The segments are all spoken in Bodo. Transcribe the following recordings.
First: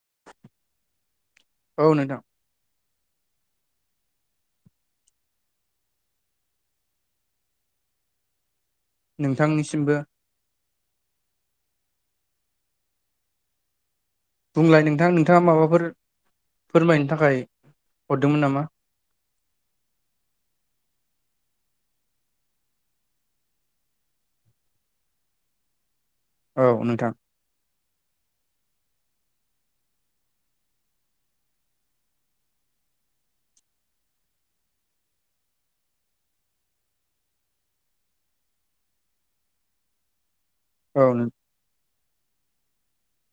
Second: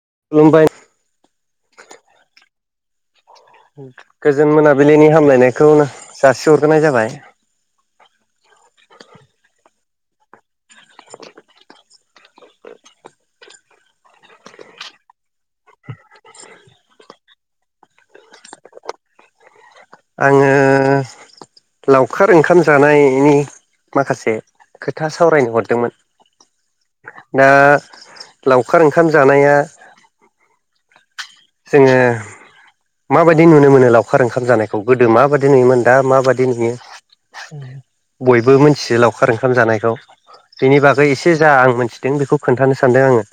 [unintelligible] औ नोंथां गोजोन मोनाबिलिनि हामलायनायखौनो जासिहरग्रोनाय जाबाय नोंथांनिसिमबो बुंलाय नोंथां नोंथाङा माबाफोर फोरमायनो थाखाय हरदोंमोन नामा? आङो लावखार ओंखाम जानायनि माखासे खोथा सावरायनो हरदोंमोन औ नोंथां दा लावखार ओंखाम जानाया जोङो माबायदि नुनो मोनो लावखार ओंखाम जानायखौ गोदो माबायदि नुयोमोन दा माबायदि नुयो बयबो मोनथियो लावखार ओंखाम जानायखौ बेनि औ बागै नों एसे जा मिथि दों बेखौ खोन्थानो सानदों आङो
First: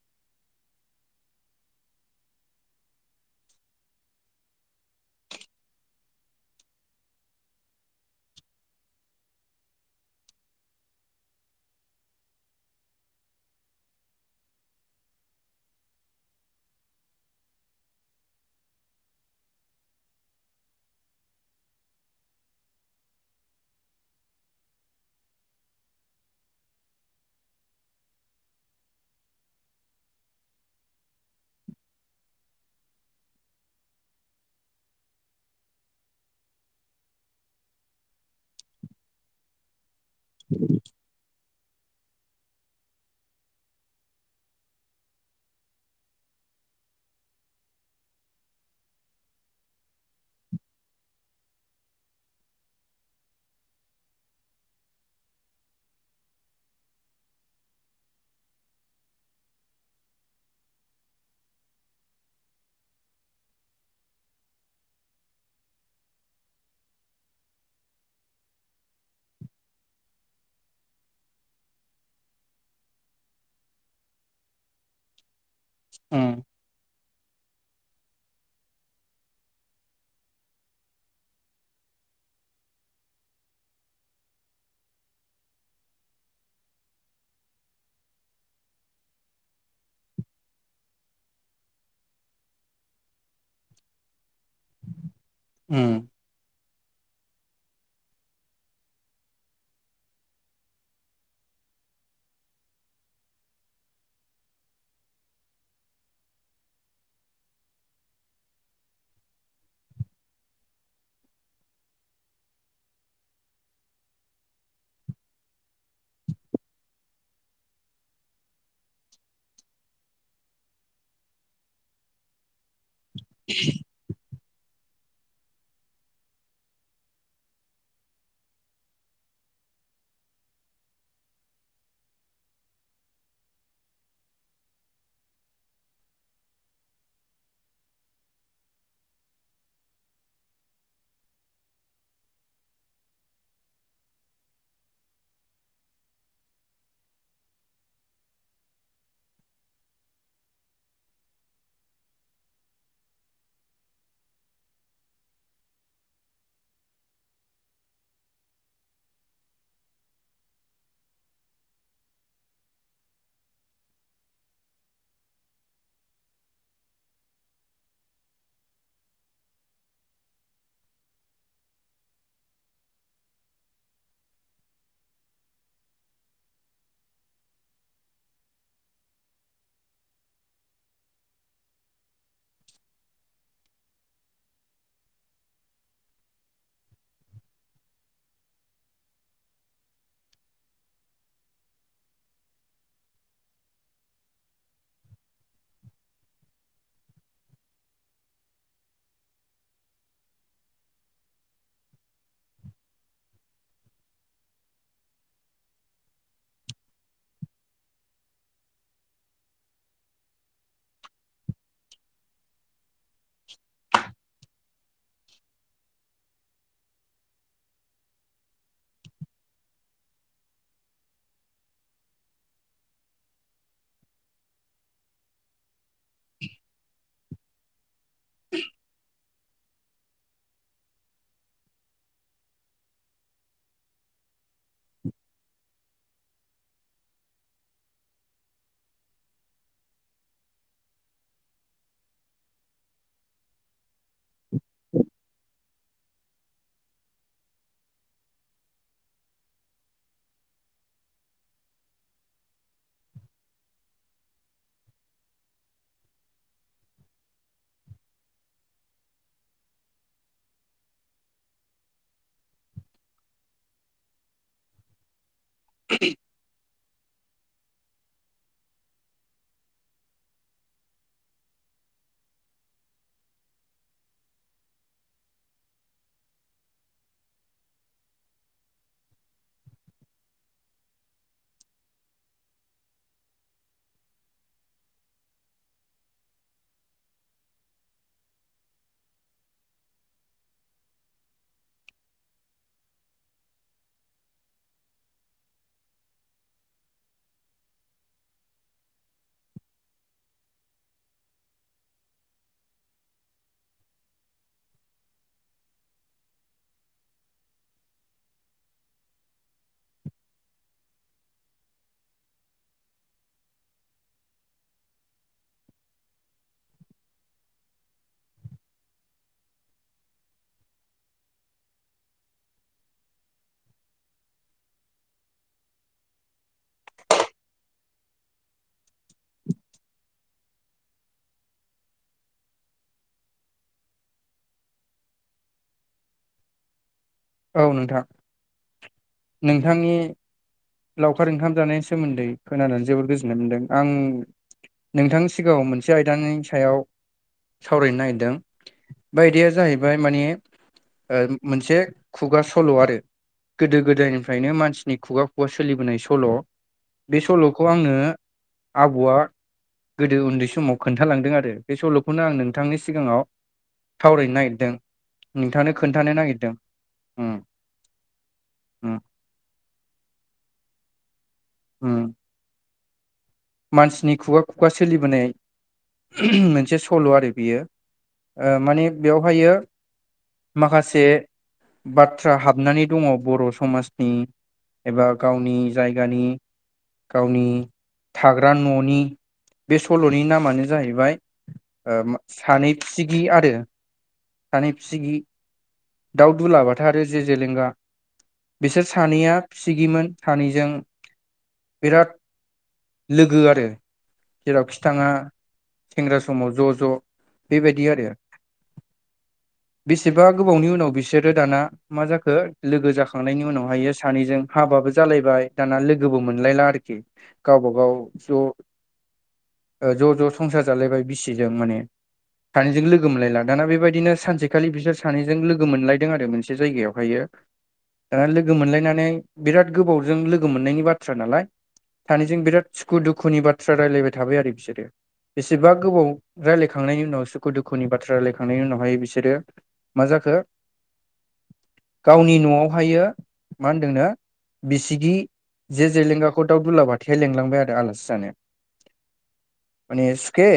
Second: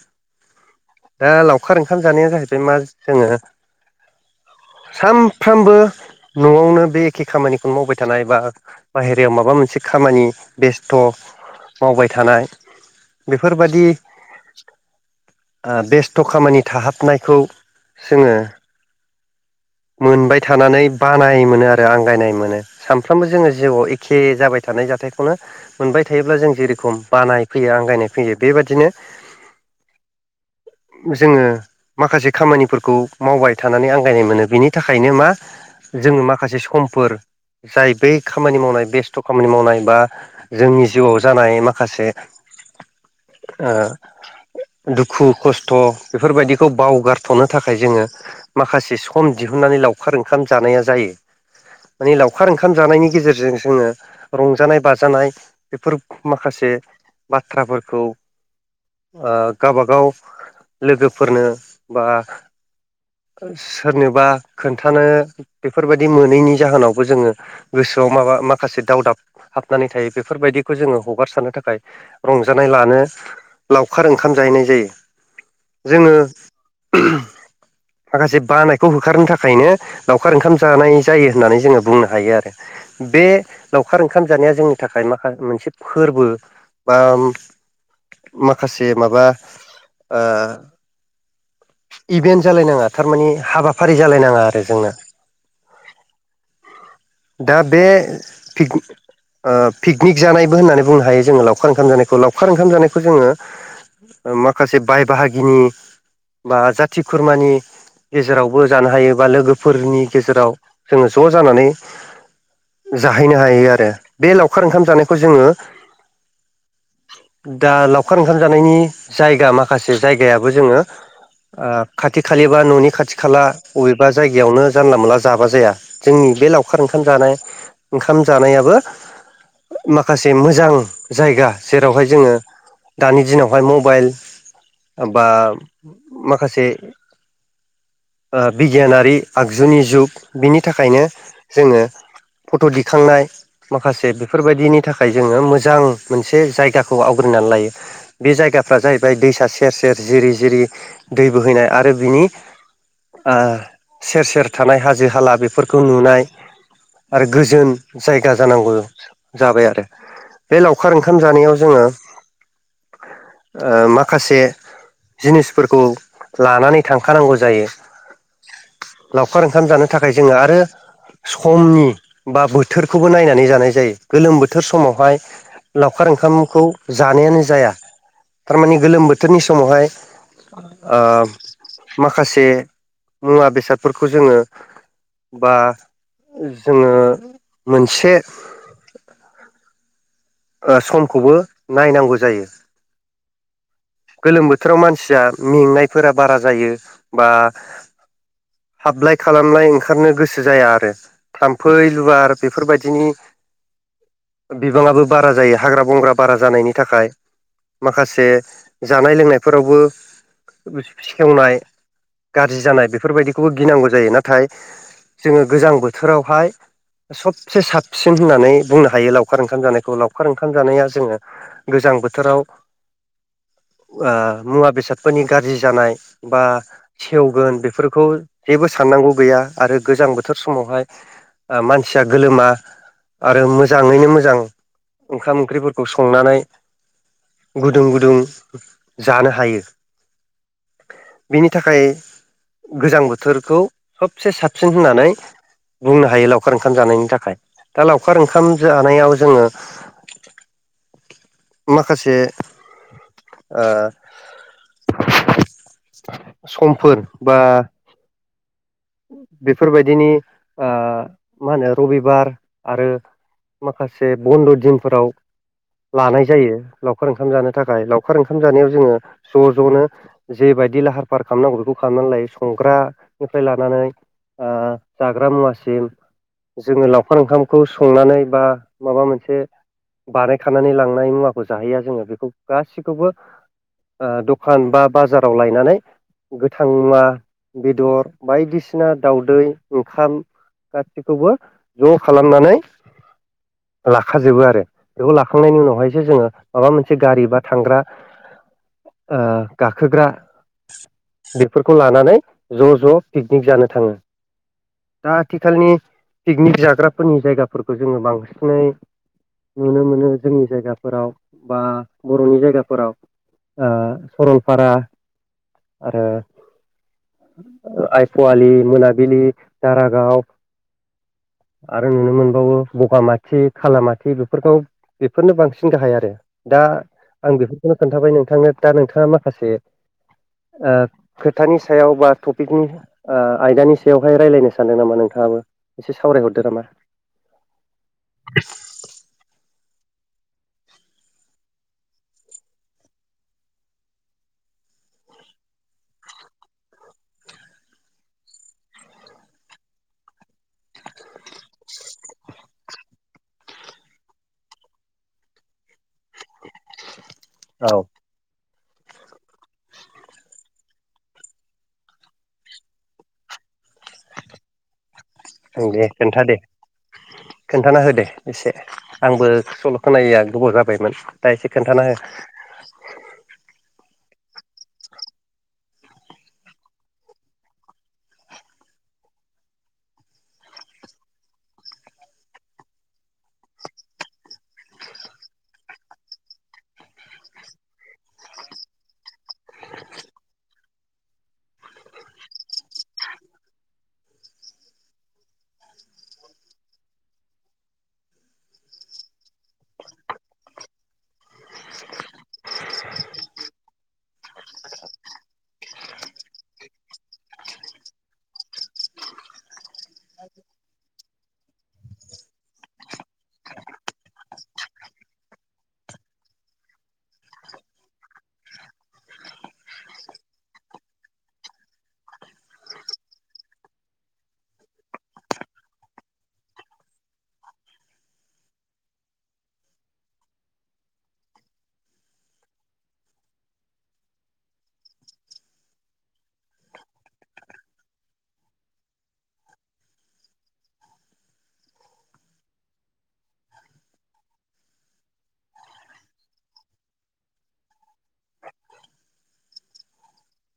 दा लावखार ओंखाम जानाया जाहैबाय मा। जोङो सानफ्रोमबो न'आवनो बे एखे खामानिखौनो मावबाय थानाय बा बाहेरायाव माबा मोनसे खामानि बेस्थ' मावबाय थानाय बेफोरबादि बेस्थ' खामानि थाहाबनायखौ जोङो मोनबाय थानानै बानाय मोनो आरो आंगायनाय मोनो सानफ्रोमबो जोङो जिउआव एखे जाबाय था हरनाय जाथायखौनो मोनबाय थायोब्ला जों जेरेखम बानाय फैयो आंगायनाय फैयो बेबायदिनो [inaudible] जोङो माखासे खामानिफोरखौ मावबाय थानानै आंगायनाय मोनो बिनि थाखायनो मा जोङो माखासे समफोर जाय बै खामानि मावनाय बेस्थ' खामानि मावनाय बा जोंनि जिउआव जानाय माखासे ओ दुखु खस्थ' बेफोरबायदिखौ बावगारथ'नो थाखाय जोङो माखासे सम दिहुननानै लावखार ओंखाम जानाया जायो । माने लावखार ओंखाम जानायनि गेजेरजों जोङो रंजानाय बाजानाय बेफोर माखासे [inaudible] बाथ्राफोरखौ ओ गबागाव लोगोफोरनो बा सोरनोबा खोन्थानो बेफोरबायदि मोनैनि जाहोनावबो जोङो गोसोआव माबा माखासे दावदाब हाबनानै थायो बेफोरबायदिखौ जोङो हगारसारनो थाखाय रंजानाय लानो लावखार ओंखाम जाहैनाय जायो। जोङो उम माखासे बानायखौ होखारनो थाखायनो लावखार ओंखाम जानाय जायो। होननानै जोङो बुंनो हायो आरो बे लावखार ओंखाम जानाया जोंनि थाखाय माखा मोनसे फोरबो बा माखासे माबा ओ इभेन्ट जालाय नाङा । थारमाने हाबाफारि जालायनाङा आरो जोंना। उ दा बे फिग ओ पिकनिक जानायबो होननानै बुंनो हायो जोङो लावखार ओंखाम जानायखौ लावखार ओंखाम जानायखौ जोङो ओ माखासे बाय बाहागिनि बा जाथि खुरमानि गेजेरावबो जानो हायो बा लोगोफोरनि गेजेराव जोङो ज' जानानै जाहैनो हायो आरो बे लावखार ओंखाम जानायखौ जोङो दा लावखार ओंखाम जानायनि जायगा माखासे जायगायाबो जोङो ओ खाथि खालेबा न'नि खाथि खाला बबेबा जायग जयावनो जानला मोनला जाबा जाया जोंनि बे लावखार ओंखाम जानाय ओंखाम जानायाबो माखासे मोजां जायगा जेरावहाय जोङो दानि दिनावहाय मबाइल बा माखासे ओ बिगियानारि आगजुनि जुग, बिनि थाखायनो जोङो फट' दिखांनाय माखासे बेफोरबादिनि थाखाय जोङो मोजां मोनसे जायगाखौ आवग्रि ना लायो। बे जायगाफ्रा जाहैबाय दैसा सेर सेर जिरि जिरि दै बोहैनाय आरो बिनि ओ सेर सेर थानाय हाजो हाला बेफोरखौ नुनाय आरो गोजोन जायगा जानांगौ जाबाय आरो। बे लावखार ओंखाम जानायाव जोङो ओ माखासे जिनिसफोरखौ लानानै थां खानांगौ जायो। लावखार ओंखाम जानो थाखाय जों आरो समनि बा बोथोरखौबो नायनानै जानाय जायो। गोलोम बोथोर समावहाय लावखार ओंखामखौ जानायानो जाया। थारमाने गोलोम बोथोरनि समावहाय ओ माखासे मुवा बेसादफोरखौ जोङो बा जोङो मोनसे ओ समखौबो नायनांगौ जायो। गोलोम बोथोराव मानसिया मेंनायफोरा बारा जायो बा हाबलाय खालामलाय ओंखारनो गोसो जाया आरो। थाम्फै लुवार बेफोरबादिनि बिबाङाबो बारा जायो, हाग्रा बंग्रा बारा जानायनि थाखाय माखासे जानाय लोंनायफोरावबो सेवनाय गारजि जानाय बेफोरबायदिखौबो गिनांगौ जायो। नाथाय जोङो गोजां बोथोरावहाय सबसे साबसिन होननानै बुंनो हायो लावखार ओंखाम जानाय खौ। लावखार ओंखाम जानाया जोङो गोजां बोथोराव ओ मुवा बेसादफोरनि गाज्रि जानाय बा सेवगोन बेफोरखौ जेबो सान नांगौ गैया आरो गोजां बोथोर समावहाय मानसिया गोलोमा। आरो मोजाङैनो मोजां ओंखाम ओंख्रिफोरखौ संनानै गुदुं गुदुं जानो हायो। बिनि थाखाय गोजां बोथोरखौ सबसे साबसिन होननानै बुंनो हायो लावखार ओंखाम जानायनि थाखाय। दा लावखार ओंखाम जानायाव जोङो [inaudible] माखासे ओ समफोर बा बेफोरबायदिनि ओ मा होनो रबिबार आरो माखासे बन्द' दिनफोराव लानाय जायो लावखार ओंखाम जानो। थाखाय लावखार ओंखाम जानायाव जोङो ज' ज'नो जेबायदि लाहार फाहार खालामनांगौ बेखौ खालामनानै लायो सं ग्रानिफ्राय लानानै जाग्रा मुवासिम। जोङो लावखार ओंखामखौ संनानै बा माबा मोनसे बानायखानानै लांनाय मुवाखौ जाहैया जोङो, बेखौ गासिखौबो ओ दखान बा बाजाराव लायनानै गोथां मुवा बेदर बायदिसिना दाउदै, ओंखाम गासिखौबो ज' खालामनानै लाखाजोबो आरो बेखौ लाखांनायनि उनावहायसो, जोङो माबा मोनसे गारि बा थांग्रा ओ गाखोग्रा बेफोरखौ लानानै ज' ज' पिकनिक जानो थाङो। दा आथिखालनि पिकनिक जाग्राफोरनि जायगाफोरखौ जोङो बांसिनै नुनो मोनो जोंनि जायगाफोराव बा बर'नि जायगाफोराव। ओ सरलपारा आरो ओ आइ पुवालि, मोनाबिलि, दारागाव आरो नुनो मोनबावो बगामाथि, खालामाथि बेफोरखौ बेफोरनो बांसिन गाहाय आरो। दा दा आं बेफोरखौनो खोन्थाबाय नोंथांनो। दा नोंथाङा माखासे ओ खोथानि सायाव बा टपिकनि आयदानि सायावहाय रायज्लायनो सानदों नामा नोंथाङाबो एसे सावरायहरदो नामा? औ नोंथां नोंथांनि लावखार ओंखाम जानायनि सोमोन्दै खोनानानै जोबोर गोजोननाय मोन्दों आं नोंथां सिगाङाव मोनसे आयदानि सायाव सावरायनो नागिरदों। बे आयदाया जाहैबाय माने मोनसे खुगा सल' आरो गोदो गोदायनिफ्रायनो मानसिनि खुगा खुगा सोलिबोनाय सल' बे सल'खौ औ आनो आबौआ गोदो उन्दै समाव खोन्थालांदों आरो बे सल'खौनो आं नोंथांनि सिगाङाव थावरैनो नागिरदों नोंथांनो दे खोन्थानो खोन्था दे नागिरदों। उम खोन्थाना हो दे एसे उम आंबो सल' खोनायो। गोबाव जाबायमोन दा एसे खोन्थाना उम हो मानसिनि खुगा खुगा सोलिबोनाय। मोनसे सल' आरो बेयो ओ माने बेवहायो माखासे बाथ्रा हाबनानै दङ बर' समाजनि एबा गावनि जायगानि गावनि थाग्रा न'नि बे सल'नि नामानो जाहैबाय ओ सानै फिसिगि आरो सानै फिसिगि दाउदुलाबाथा आरो जे जेलेंगा बिसोर सानैया फिसिगिमोन सानैजों बिराद लोगो आरो। जेरावखिथाङा सेंग्रा समाव ज' ज' बेबायदि आरो। [unintelligible] बेसेबा गोबावनि उनाव बिसोरो दाना मा जाखो लोगो जाखांनायनि उनावहायो सानैजों हाब बाबो जालायबाय दाना लोगोबो मोनलायला आरोखि गावबा गाव ज' ओ ज' ज' संसार जालायबाय बिसिजों माने सानैजों लोगो मोनलायला दाना बेबायदिनो सानसेखालि बिसोर सानैजों लोगो मोनलायदों आरो मोनसे जायगायावहायो। दाना लोगो मोनलायनानै बिराद गोबावजों लोगो मोननायनि बाथ्रा नालाय सानैजों बिराद सुखु दुखुनि बाथ्रा रायलायबाय थाबाय आरो बिसोरो बेसेबा गोबाव रायजलायखांनायनि उनाव सुखु दुखुनि बाथ्रा रायलायखांनायनि उनावहाय बिसोरो मा जाखो? [unintelligible] गावनि न'आवहायो मा होनदोंनो। बिसिगि जे जेलेंगाखौ दाउ दुलाबाथाया लिंलांबाय आरो आलासि जानो माने सुखे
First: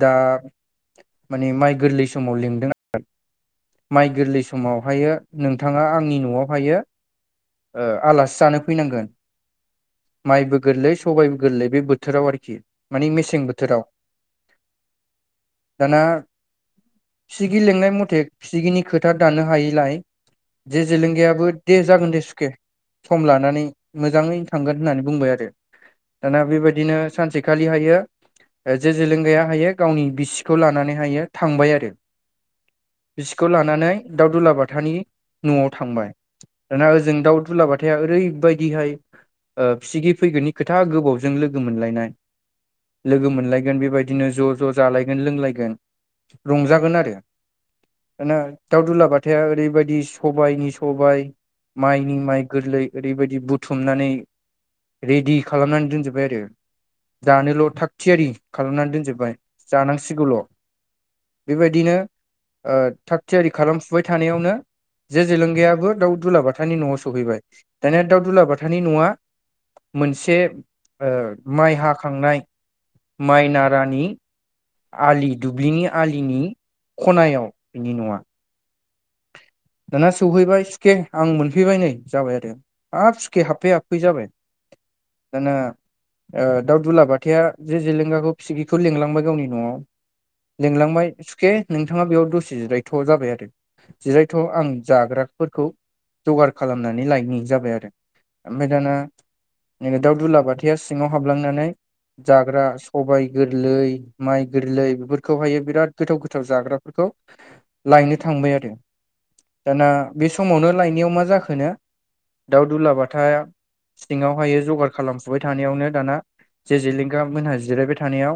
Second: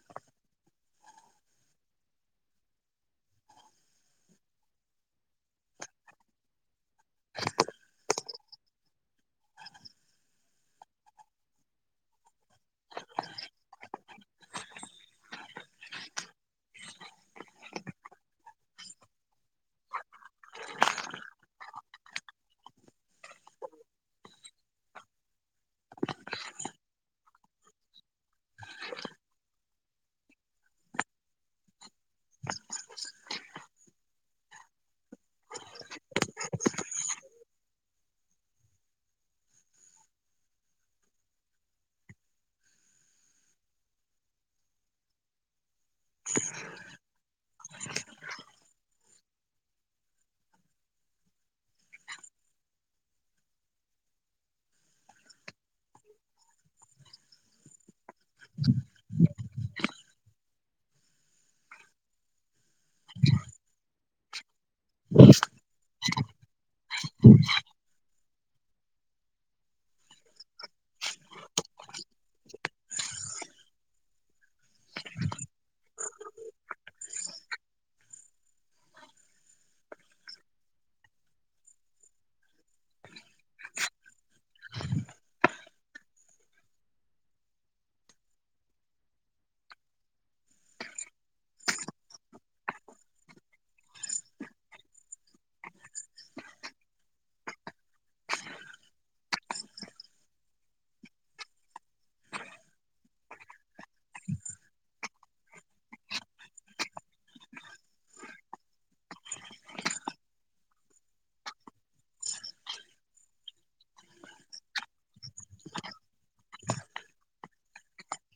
दा माने माइ गोरलै समाव लिंदों आरो। माइ गोरलै समावहायो नोंथाङा आंनि न'आवहायो ओ आलासि जानो फैनांगोन। माइबो गोरलै सबायबो गोरलै बे बोथोराव आरोखि माने मेसें बोथोराव दाना बिसिगि लेंनाय मथे बिसिगिनि खोथा दानो हायिलाय जे जेलेंगायाबो दे जागोन दे सुखे सम लानानै मोजाङैनो थांगोन होननानै बुंबाय आरो दाना बेबायदिनो सानसेखालि हायो। जे जेलेंगाया हायो गावनि बिसिखौ लानानैहायो थांबाय आरो बिसिखौ लानानै दाउदुलाबाथानि न'आव थांबाय दाना ओजों दाउ दुलाबाथाया ओरैबायदिहाय ओ बिसिगि फैगोननि खोथा गोबावजों लोगो मोनलायनाय लोगो मोनलायगोन बेबायदिनो ज' ज' जालायगोन लोंलायगोन। रंजागोन आरो। दाना दाउ दुलाबथाया ओरैबायदि सबायनि सबाय माइनि माइ गोरलै ओरैबायदि बुथुमनानै रेडि खालामनानै दोनजोबबाय आरो। जानोल' थाग थियारि खालामनानै दोनजोबबाय जानांसिगौल' बेबायदिनो ओ थाग-थियारि खालामफुबाय थानायावनो जे जेलेंगायाबो दाउ दुलाबाथानि न'आव सहैबाय। दानिया दाउ दुलाबाथानि न'आ मोनसे ओ माइ हाखांनाय माइ नारानि आलि दुब्लिनि आलिनि खनायाव बिनि न'आ। [unintelligible] दाना सौहैबाय सुखे आं मोनफैबाय नै जाबाय आरो हाब सुखे हाबफै हाबफै जाबाय। दाना ओ दाउ दुलाबाथाया जो जेलेंगाखौ फिसिगिखौ लिलांबाय गावनि न'आव लिंलांबाय सुके नोंथाङा बेयाव दसे जिरायथ' जाबाय आरो जिरायथ' आं जाग्राफोरखौ जगार खालामनानै लायनि जाबाय आरो। ओमफाय दाना नैबे दाउ दुलाबाथाया सिङाव हाबलांनानै जाग्रा सबाय गोरलै माइ गोरलै बेफोरखौहायो बिराद गोथाव गोथाव जाग्राफोरखौ औ लायनो थांबाय आरो। दे दाना बे समावनो लायनायाव मा जाखोनो दाउ दुलाबाथा सिङावहाय जगार खालामफुबाय थानायावनो दाना जो जेलेंगा मोनहा जिरायबाय थानायाव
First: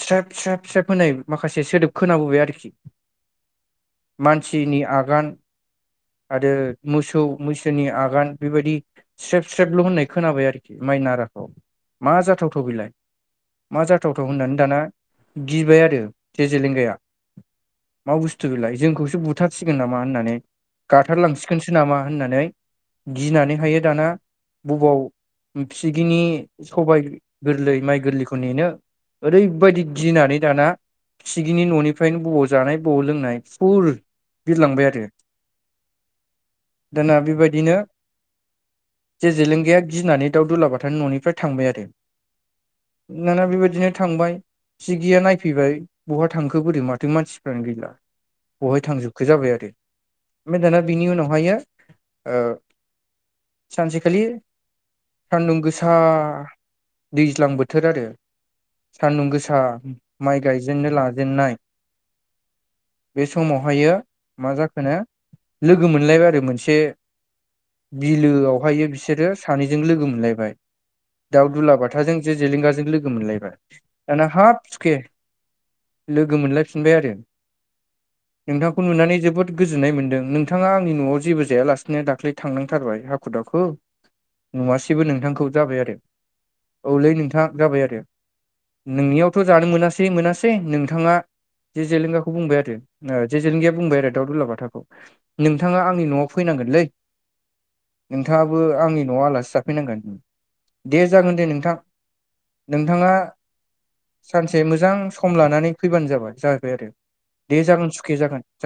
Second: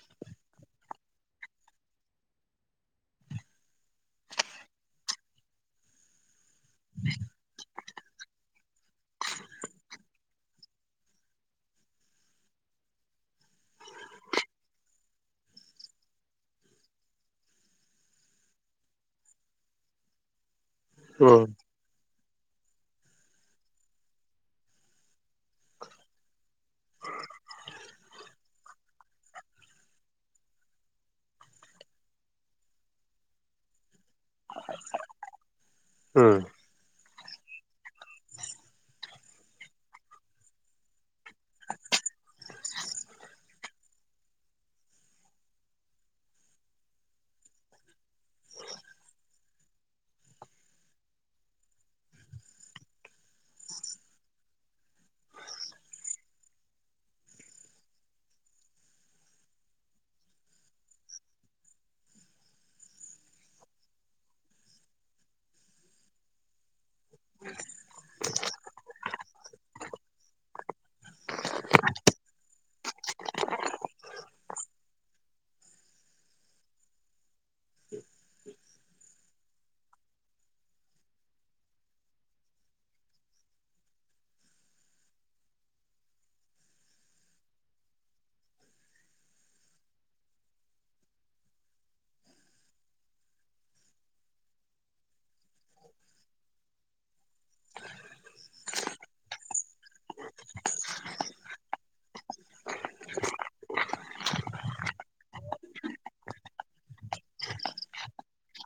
स्रेब स्रेब स्रेब होननाय माखासे सोदोब खोनाबोबाय आरोखि। मानसिनि आगान आरो मोसौ मैसोनि आगान बेबायदि स्रेब स्रेबल' होननाय खोनाबाय आरोखि। माइ नाराखौ मा जाथावथाव बिलाय? मा जाथावथाव होननानै दाना गिबाय आरो जो जेलेंगाया। मा बुस्थु बेलाय जोंखौसो बुथारसिगोन नामा होननानै उम गाथारलांसिगोनसो नामा होननानै गिनानै हायो दाना बबाव फिसिगिनि सबाय गोरलै, माइ गोरलैखौ नेनो ओरैबायदि गिनानै दाना फिसिगिनि न'निफ्रायनो बबाव जानाय बबाव लोंनाय फुर बिरलांबाय आरो। उम दाना बेबायदिनो जो जेलेंगाया गिनानै दाउ दुलाबाथानि न'निफ्राय थांबाय आरो। दाना बेबायदिनो थांबाय फिसिगिया नायफैबाय बहा थांखो बोरै माथो मानसिफ्रानो गैला। बहाय थांजोबखो जाबाय आरो? ओमफ्राय दाना बिनि उनावहायो ओ सानसेखालि सान्दुं गोसा दैज्लां बोथोर आरो। सान्दुं गोसा माइ गायजेननो लाजेनाय [inaudible] बे समावहायो मा जाखोनो लोगो मोनलायबाय आरो मोनसे बिलोआवहायो बिसोरो सानैजों लोगो मोनलायबाय। दाउ दुलाबाथाजों जे जेलेंगाजों लोगो मोनलायबाय दाना हाब सुखे! लोगो मोनलायफिनबाय आरो [inaudible] नोंथांखौ नुनानै जोबोद गोजोननाय मोनदों नोंथाङा आंनि न'आव जेबो जायालासिनो दाख्लै थांनांथारबाय हाखु दा खु नुवसेैबो नोंथांखौ। जाबाय आरो औलै नोंथाङा। जाबाय आरो नोंनियावथ' जानो मोनासै मोनासै नोंथाङा। जे जेलेंगाखौ बुंबाय आरो जे जेलेंगिया बुंबाय आरो दाउ दुलाबाथाखौ नोंथाङा आंनि न'आव फैनांगोनलै। नोंथाङाबो आंनि न'आ आलासि जाफैनांगोन। दे जागोन दे नोंथां। नोंथाङा सानसे मोजां सम लानानै फैबानो जाबाय जाहैबाय आरो दे जागोन सुखि जागोन जा।